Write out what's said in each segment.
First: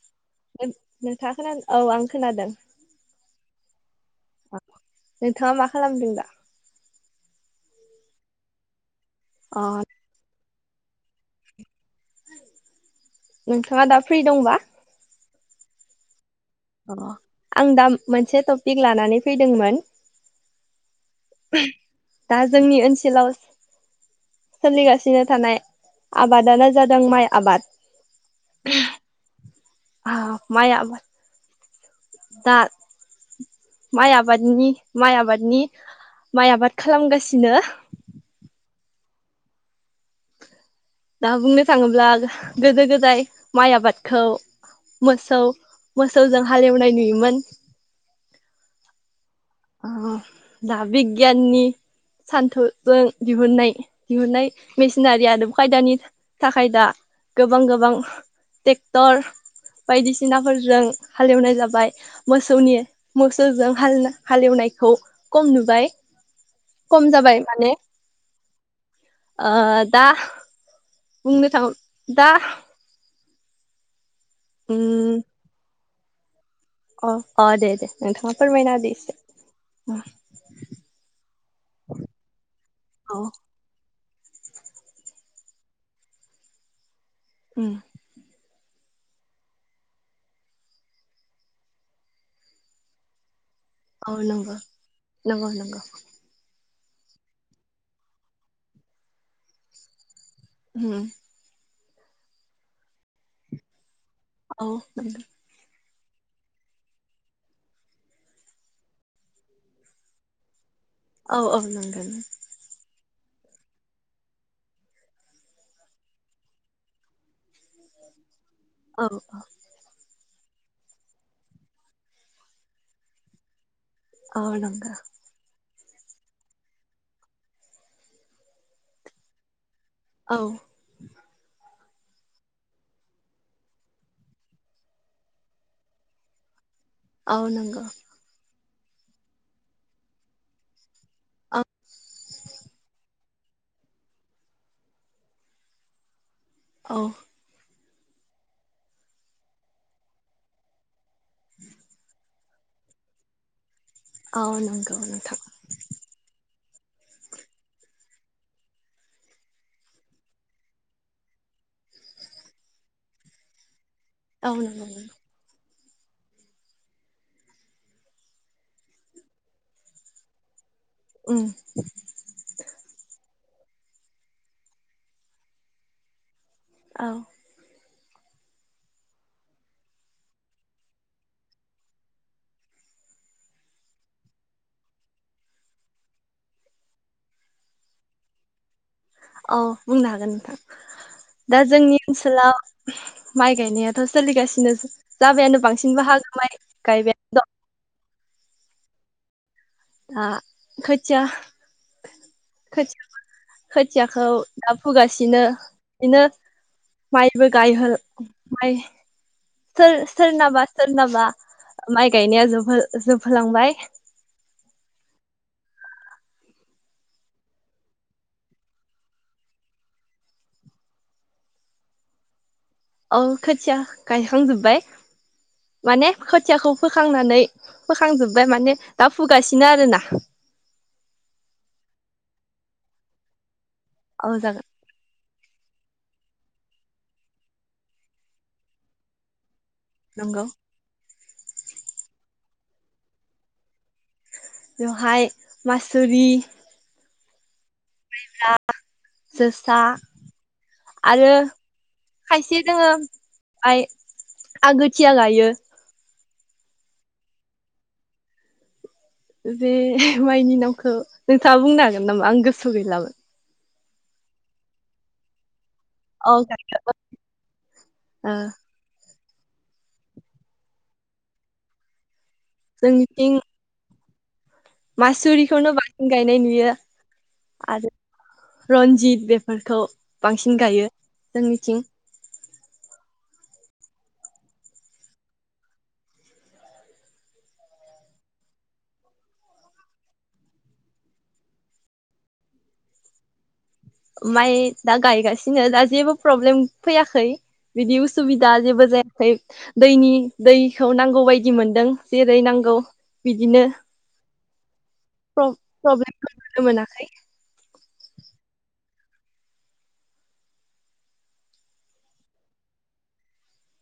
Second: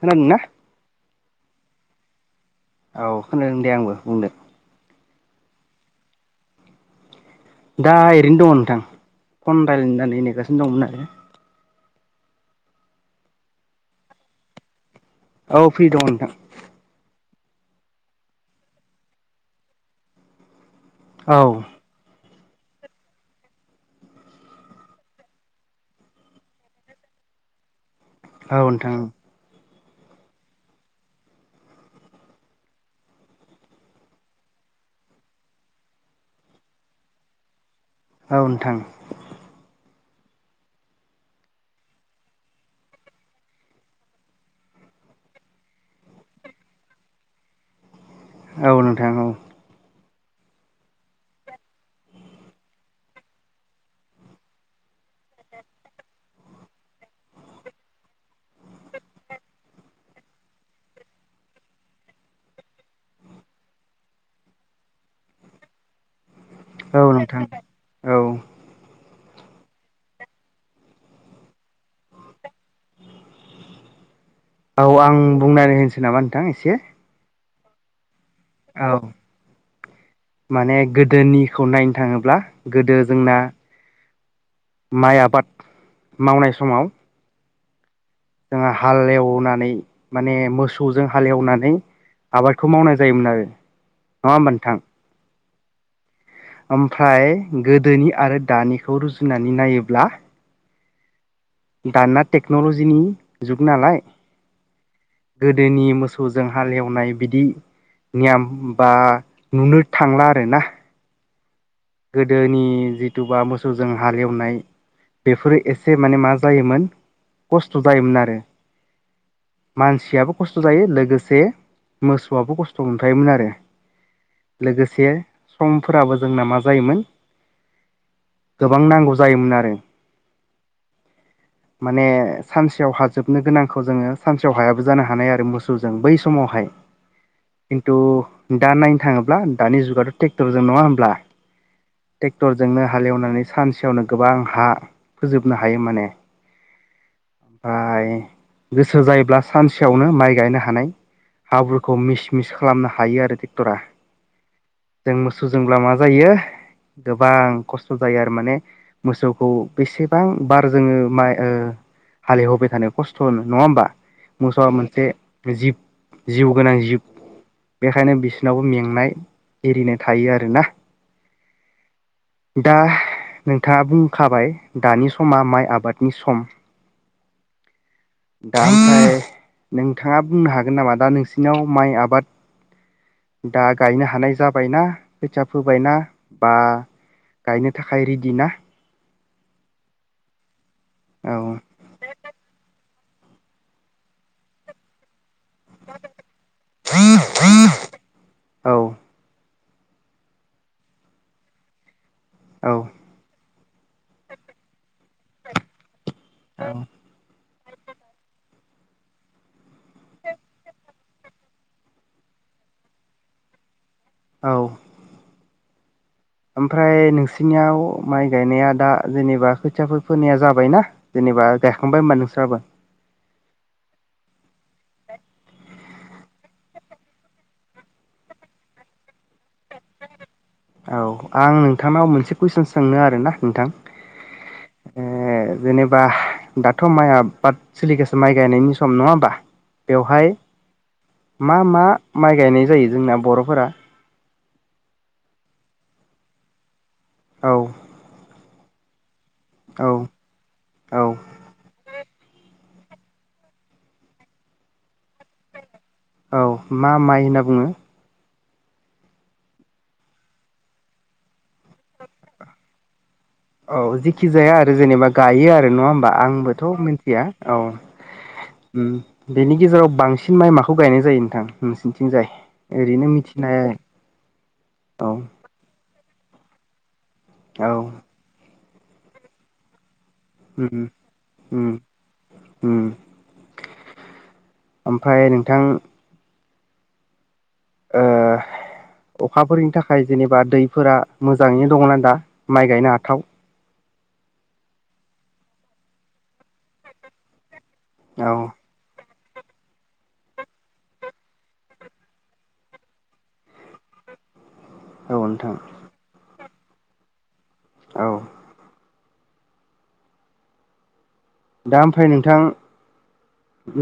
खोनादों ना नोंथाङा खोनादों? औ आं खोनादों। औ खोनादों दे आंबो, बुंदो। नोंथाङा मा खालामदों दा? दा एरैनो दङ नोंथां। फन अ रायलायनो होननानै नेगासिनो। दंमोना नोंथाङा दा फ्रि दंबा औ फ्रि दङ नोंथां। अ आं दा मोनसे टपिक लानानै फैदोंमोन। औ। दा जोंनि ओनसोलाव सोलिगासिनो थानाय आबादानो जादों माइ आबाद। औनोथां औ। औ माइ आबाद दा माइ आबादनि माइ आबादनि माइ आबाद खालामगासिनो। औ नोंथां। दा बुंनो थाङोब्ला गोदो गोदाय माइ आबादखौ मोसौ मोसौजों हालेवनाय नुयोमोन। औ नोंथां औ। ओम दा बिग्याननि सान्थौजों दिहुननाय दिहुननाय मिसिनारि आदब खायदानि थाखाय दा गोबां गोबां टेक्टर बायदिसिनाफोरजों हालेवनाय जाबाय मोसौनि मोसौजों हालेवनो। हालेवनायखौ कम नुबाय। कम औ जाबाय नोंथां माने। औ ओ दा। बुंनो थाङोब दा। औ आं बुंनानै होनसै सै नामा नोथां इस अह। अ दे दे नोंथांङा। औ माने गोदोनिखौ नायनो थांङोब्ला गोदो औ जोंना। माइ आबाद मावनाय समाव। ओम। जोंआ हालएवनानै माने मोसौजों हालेवनानै आबादखौ मावनाय जायोमोन आरो। नङा ओमबा नोंथां। नोंगौ नोंगौ। ओमफ्राय गोदोनि आरो दानिखौ रुजुनानै नायोब्ला। उम दाना टेक्न'ल'जिनि जुग नालाय। औ। गोदोनि मोसौजों हालेवनाय बिदि नियम बा नुनो थांला आरोना औ औ। नंगौ गोदोनि जि। थुबा मोसौजों हालेवनाय बेफोरो एसे माने मा जायोमोन खस्थ' जायोमोन आरो। औ। मानसियाबो खस्थ' जायो लोगोसे मोसौआबो खस्थ' मोनफायोमोन आरो। औ नंगौ लोगोसे सम। फोराबो जोंना माक जायोमोन गोबां नांगौ जायोमोन आरो। औ। माने सानसेयाव हाजोबनो गोनांखौ जोंङो सानसेयाव हायाबो जानो हानाय आरो मोसौजों बै समावहाय। औ नंगौ खिन्थु दा नायनो थाङोब्ला दानि जुगाथ ट्रेक्टरजों नङा होमब्ला, औ टेक्टर जोंनो हालेवनानै सानसेयावनो गोबां हा फोजोबनो हायो माने, औ ओमफाय गोसो जायोब्ला सानसेयावनो माइ गायनो हानाय, हाब्रुखौ मिस मिस खालामनो हायो आरो ट्रेक्टरा, औ नंगौ जों नोंथां मोसौजोंब्ला मा जायो। गोबां खस्थ जायो आरो माने मोसौखौ बेसेबां बार जोङो माइ ओ हालेव होबाय थानाय खस्थ होनो नङा होमबा, औ मोसौआ नंगौ मोनसे नंगौ जिब, जिउ गोनां जिब बेखायनो बिसोरनावबो मेंनाय एरिनाय थायो आरोना? ओम, दा नोंथाङा बुंखाबाय दानि समा माइ आबादनि सम, [unintelligible] दा ओमफाय नोंथाङा बुंनो हागोन नामा दा नोंसिनाव माइ आबाद दा गायनो हानाय जाबायना खोथिया फोबायना बा गायनो थाखाय रेडि ना? औ बुंनो हागोन नोंथां, औ दा जोंनि ओनसोलाव, माइ गायनायाथ' सोलिगासिनो स जाबानो बांसिन बाहागो माय गायबायानो द औ दा खोथिया, औ खोथिया खोथियाखौ दा फुगासिनो, इदिनो माइ बो गायहोल माय सोर सोरनाबा सोरनाबा माइ गायनाया जोबहो जोबहोलांबाय, औ ओमफ्राय नोंसिनियाव माइ गायनाया दा जेनेबा खोथियाफोर फोनोनाया जाबायना जेनेबा गायखांबाय होनबा नोंस्राबो, औ खोथिया गायखांजोब्बाय माने खोथियाखौ फोखांनानै फोखांजोबबाय माने दा फुगासिनो आरोना? औ आं नोंथांनाव मोनसे कुइसन सोंनो आरोना नोंथां, औ जागोन। ए जेनेबा दाथ' माइ आबाद सोलिगासिनो माइ गायनायनि सम नङा होमबा, बेवहाय, नंगौ मा मा माइ गायनाय जायो जोंना बर'फोरा, जहाय मासुरि औ। [unintelligible] जोसा औ औ आरो खायसे दोङो आइ आगोथिया गायो। औ मा माइ होनना बुङो? बे माइनि नामखौ नोंथाङा बुंनो हागोन नामा? आं गोसो आव गैलामोन। औ जेखि जाया आरो जेनेबा गायो आरो नङा होमबा औ आंबोथ' गायो मिथिया औ ओ ओम। बेनि गेजेराव बांसिन माइ माखौ गायनाय जायो नोंथां नोंसिनिथिंजाय? ओरैनो जोंनिथिं मिथिनाय औ मासुरिखौनो बां गायनाय नुयो। औ आरो रन्जित बेफोरखौ बांसिन उम गायो उम जोंनिथिं उम ओमफ्राय नोंथां ओ अखाफोरनि थाखाय जेनेबा दैफोरा मोजाङैनो दंना दा माइ गायनो हाथाव? माइ दा गायगासिनो दा जेबो प्रब्लेम फैयाखै। बिदि औ उसुबिदा जेबो जाया [unintelligible] दैनि दैखौ नांगौ बायदि मोनदों जेरै नांगौ बिदिनो। औ नोंथां प्र-प्रब्लेम नुनो मोनाखै। औ। दा ओमफ्राय नोंथां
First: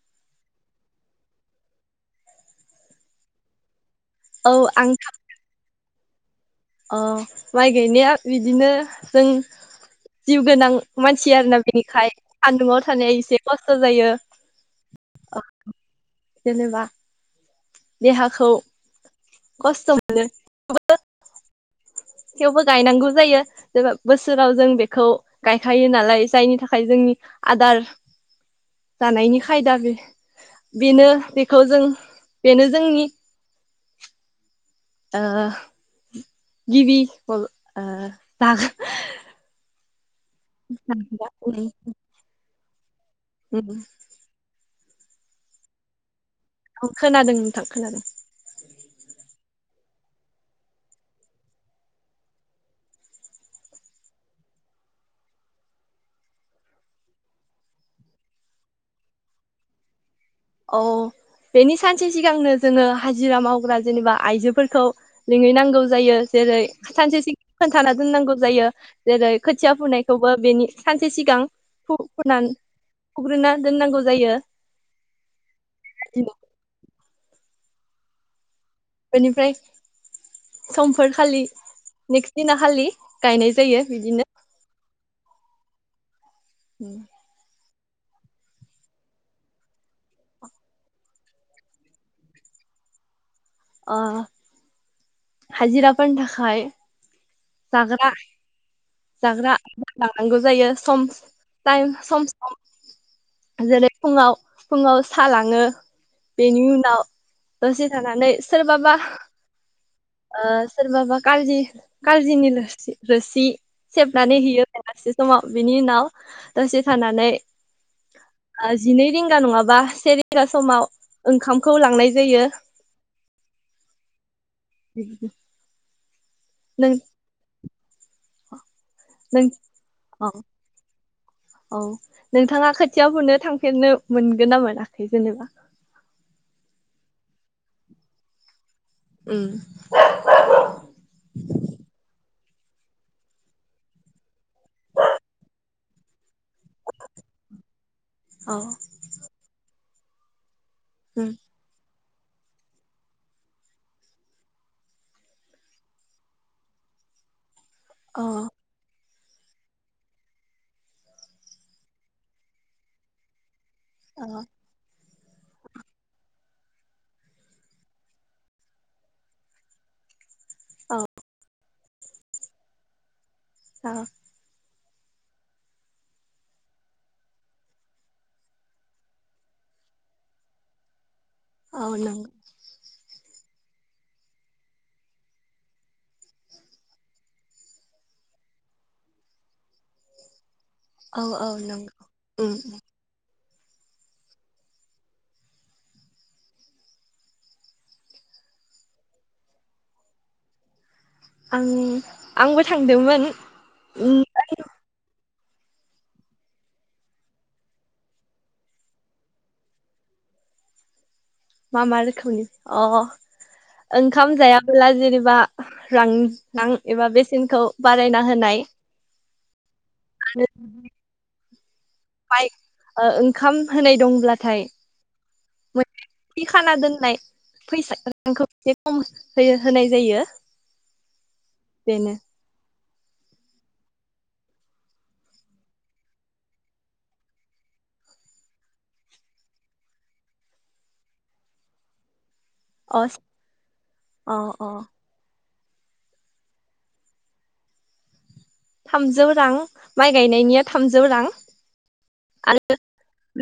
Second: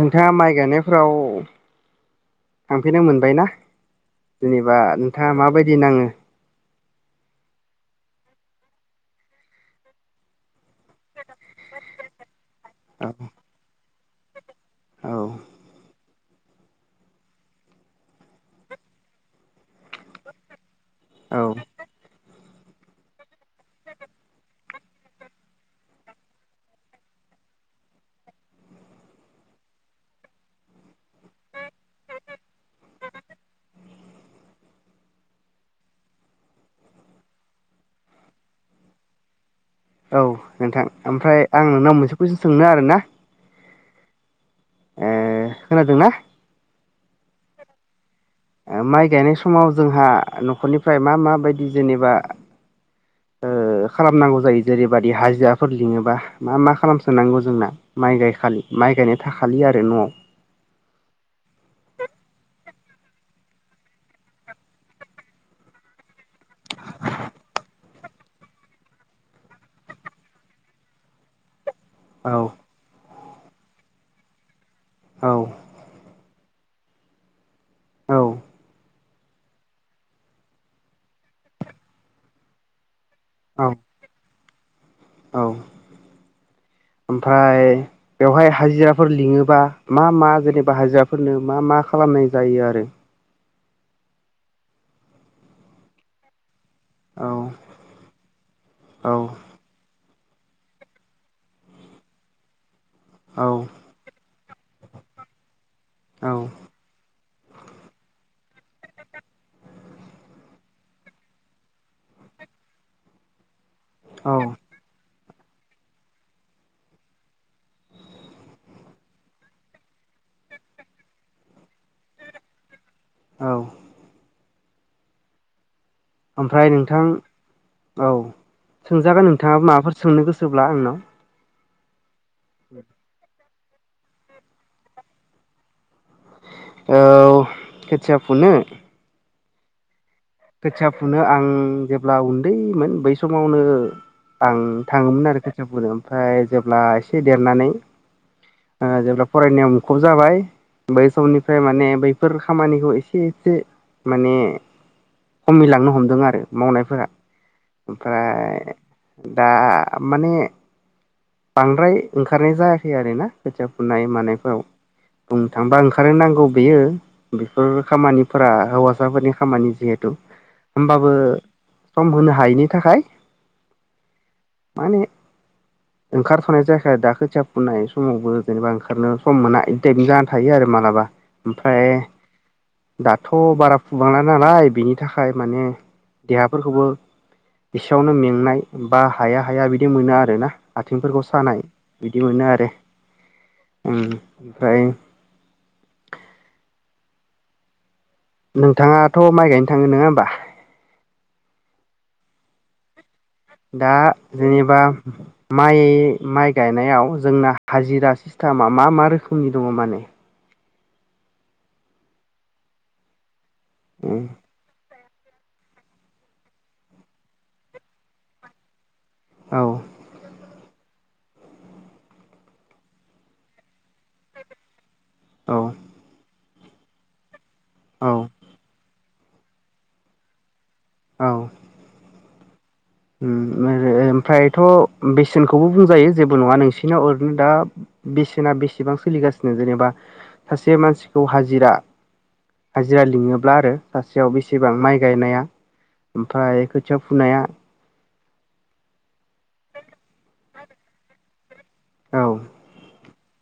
नोंथाङा माइ गायनायफ्राव थांफेरनो मोनबाय ना? औ जेनेबा आं नोंथाङा माबायदि नाङो? अ माइ गायनाया बिदिनो जों जिउ गोनां मानसि आरोना बेनिखाय सान्दुङाव औ थानाया एसे खस्थ' जायो। औ ओ। जेनेबा देहाखौ खस्थ' मोनो। थेवबो औ। थेवबो गायनांगौ जायो जेबा बोसोराव जों बेखौ गायखायो नालाय जायनि थाखाय जोंनि आदार जानायनि खायदा बे बेनो बेखौ जों बेनो जोंनि ओ गिबि अ ओ जागा [unintelligible] औ नोंथां ओमफ्राय आं नोंनाव मोनसे कुइसन सोंनो आरो ना। औ। ए खोनादोंना? खोनादों नोंथां खोनादों। माइ गायनाय समाव जोंहा न'खरनिफ्राय मा मा बायदि जेनेबा ओ खालामनांगौ जायो जेरैबादि हाजिराफोर लिङोबा मा मा खालामसोनांगौ जोंना माइ गायखालि माइ गायनाय थाखालि आरो न'आव औ बेनि सानसे सिगांनो जोङो हाजिरा मावग्रा जेनेबा आइजोफोरखौ लिंहैनांगौ जायो जेरै सानसे सिगां खोन्थाना दोननांगौ जायो जेरै खोथिया फुनायखौबो बेनि सानसे सिगां [unintelligible] औ फुग्रोना दोननांगौ जायो। औ। [unintelligible] औ। बेनिफ्राय समफोर खालि नेक्स्ट दिना खालि गायनाय औ जायो बिदिनो औ। ओमफाय बेवहाय हाजिराफोर लिङोबा मा मा जेनेबा हाजिराफोरनो मा मा खालामनाय जायो आरो? अ। हाजिराफोरनि थाखाय औ जाग्रा औ जाग्रा। लांनांगौ जायो सम टाइम सम सम। औ जेरै फुङाव फुङाव सालाङो औ बेनि उनाव दसे थानानै सोरबाबा ओ सोरबाबा खारजि खारजिनि लो रोसि। औ सेबनानै होयो गेलास जों। समाव बिनि उनाव दसे थानानै ओ जिनै रिंगा नङाबा से रिंगा समाव ओंखामखौ लांनाय जायो। औ। बिदि ओमफ्राय नोंथां? औ। सोंजागोन नों नोंथाङाबो माबाफोर सोंनो औ गोसोब्ला आंनाव? औ नोंथाङा खोथिया फुनो थांफेरनो मोनगोन ना मोनाखै जेनेबा? औ खोथिया फुनो। उम। खोथिया फुनो आं जेब्ला उन्दैमोन बै समावनो आं थाङोमोन आरो खोथिया फुनो ओमफाय जेब्ला एसे देरनानै औ ओ जेब्ला फरायनायाव मुखुब जाबाय बै उम समनिफ्राय माने बै फोर खामानिखौ एसे एसे माने खमिलांनो हमदों आरो मावनायफोरा। अ ओमफ्राय दा माने बांद्राय ओंखारनाय जायाखै आरोना खोथिया फुनाय अ मानायफ्राव बुंनो थांबा ओंखारनो नांगौ बेयो बेफोर खामानिफोरा हौवासाफोरनि खामानि जिहेथु औ होमबाबो सम होनो हायैनि थाखाय ओ। माने ओंखारखानाय जाखायादा खोथिया फुनाय समावबो जेनेबा ओंखारनो सम मोना इदि थायबनि जानानै थायो आरो मालाबा। ओमफ्राय औ नंगौ दाथ' थ' बारा फुबांआ नालाय बिनि थाखाय माने देहाफोरखौबो एसेयावनो मेंनाय बा हाया हाया बिदि मोनो आरो ना। आथिंफोरखौ औ औ सानाय नंगौ बिदि मोनो उम आरो। ओम ओमफ्राय नोंथाङाथ' माइ गायनो थाङो नङा होमबा? आं आंबो थांदोंमोन दा उम जेनेबा माइ माइ गायनायाव जोंना हाजिरा सिस्टामा मा मा रोखोमनि दङ माने? मा मा रोखोमनि अ ओंखाम जायाब्ला जेने बा रां रां एबा बेसेनखौ बारायना होनाय औ। [unintelligible] माइ ओ ओंखाम होनाय दंब्लाथाय औ। थि खाना दोननाय फैसा औ [unintelligible] होयो होनाय जायो। बेनो। होम ओओ ओमफ्रायथ' बेसेनखौबो बुंजायो जेबो नङा नोंसिनाव ओरैनो दा बेसेना बेसेबां सोलिगासिनो जेनेबा सासे मानसिखौ हाजिरा हाजिरा अ लिङोब्ला आरो सासेयाव अ अ बेसेबां माइ गायनाया? ओमफ्राय खोथिया फुनाया? थामजौ रां माइ गायनायनिया थामजौ रां। औ आरो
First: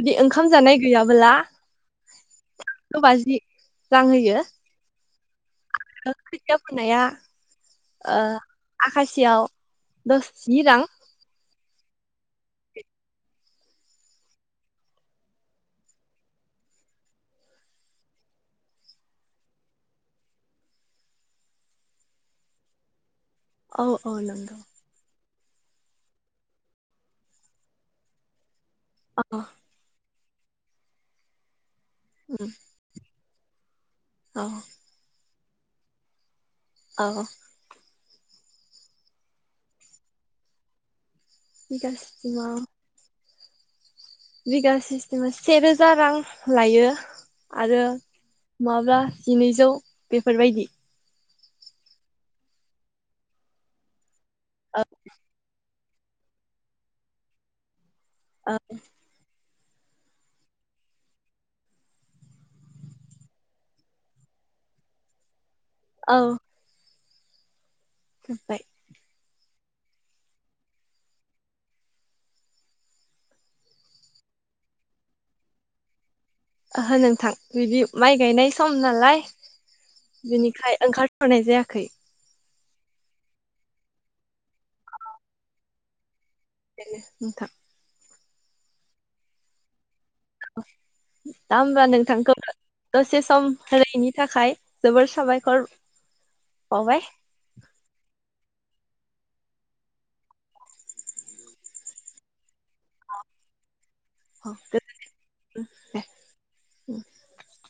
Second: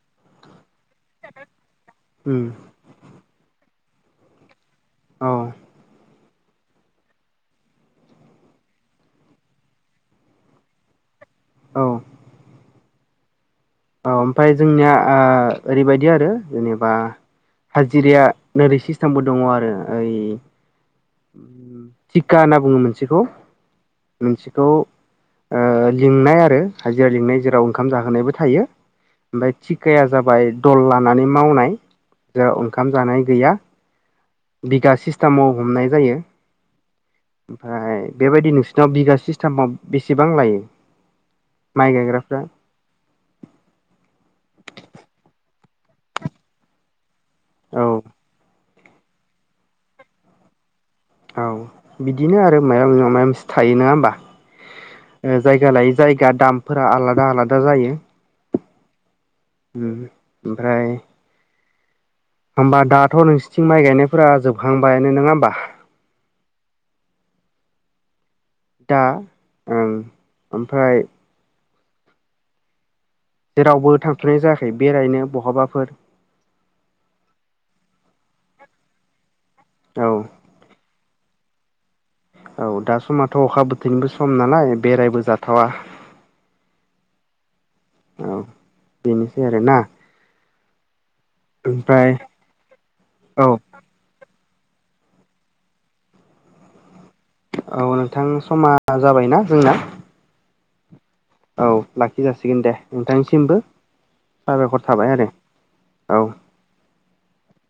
जुदि ओंखाम जानाय गैयाबोला उम [inaudible] बाजि। रां होयो। औ। खोथिया फुनाया ओ आखासेयाव दस जि रां। औ। औ ओमफाय जोंनिया ओ ओरैबायदि आरो जेनेबा हाजिराया नोरै सिस्टामबो दङ' आरो ओइ थिखा होनना बुङो मोनसेखौ औ औ नंगौ मोनसेखौ ओ लिंनाय आरो हाजिरा लिंनाय जेराव ओंखाम जाहोनायबो थायो औ ओमफाय थिखाया जाब बाय त'ल लानानै मावनाय [unintelligible] उम ओंखाम जानाय गैया औ बिगासिस स्तामाव हमनाय जायो औ ओमफाय बेबायदि नोंसिनाव बिगा सिस्थामाव बेसेबां लायो? माइ बिगा सि गायग्राफ्रा [unintelligible] बिगा सिस्टेमा सेे रोजा रां लायो आरो औ माब्ला जिनैजौ बेफोरबायदि औ बिदिनो आरो मायबा नङा थायोना होमबा? ओ ओ जायगा लायै जायगा दामफोरा आलादा आलादा जायो। आ उम ओमफ्राय होमबा दाथ' नोंसिथिं माइ गायनायफोरा जोबखांबायानो नोङा होमबा? औ जोब्बाय दा ओं ओमफाय जेरावबो थांथ'नाय जायाखै बेरायनो बहाबाफोर? ओहो नोंथां बिदि माइ गायनाय सम नालाय औ बिनिखाय ओंखार थ'नाय जायाखै औ दा समाथ' अखा बोथोरनिबो सम नालाय बेरायबो जाथावा बेनो नोंथां औ बेनोसै आरोना दा होमबा ओमफ्राय नोंथांखो दसे औ सम होनायनि थाखाय जोबोर साबायखर बावबाय औ नोंथां समा मा जाबायना जोंना? औ लाखि जासिगोन दे नोंथांनिसिमबो औ साबायखर थाबाय आरो गोजोनथों औ। [unintelligible]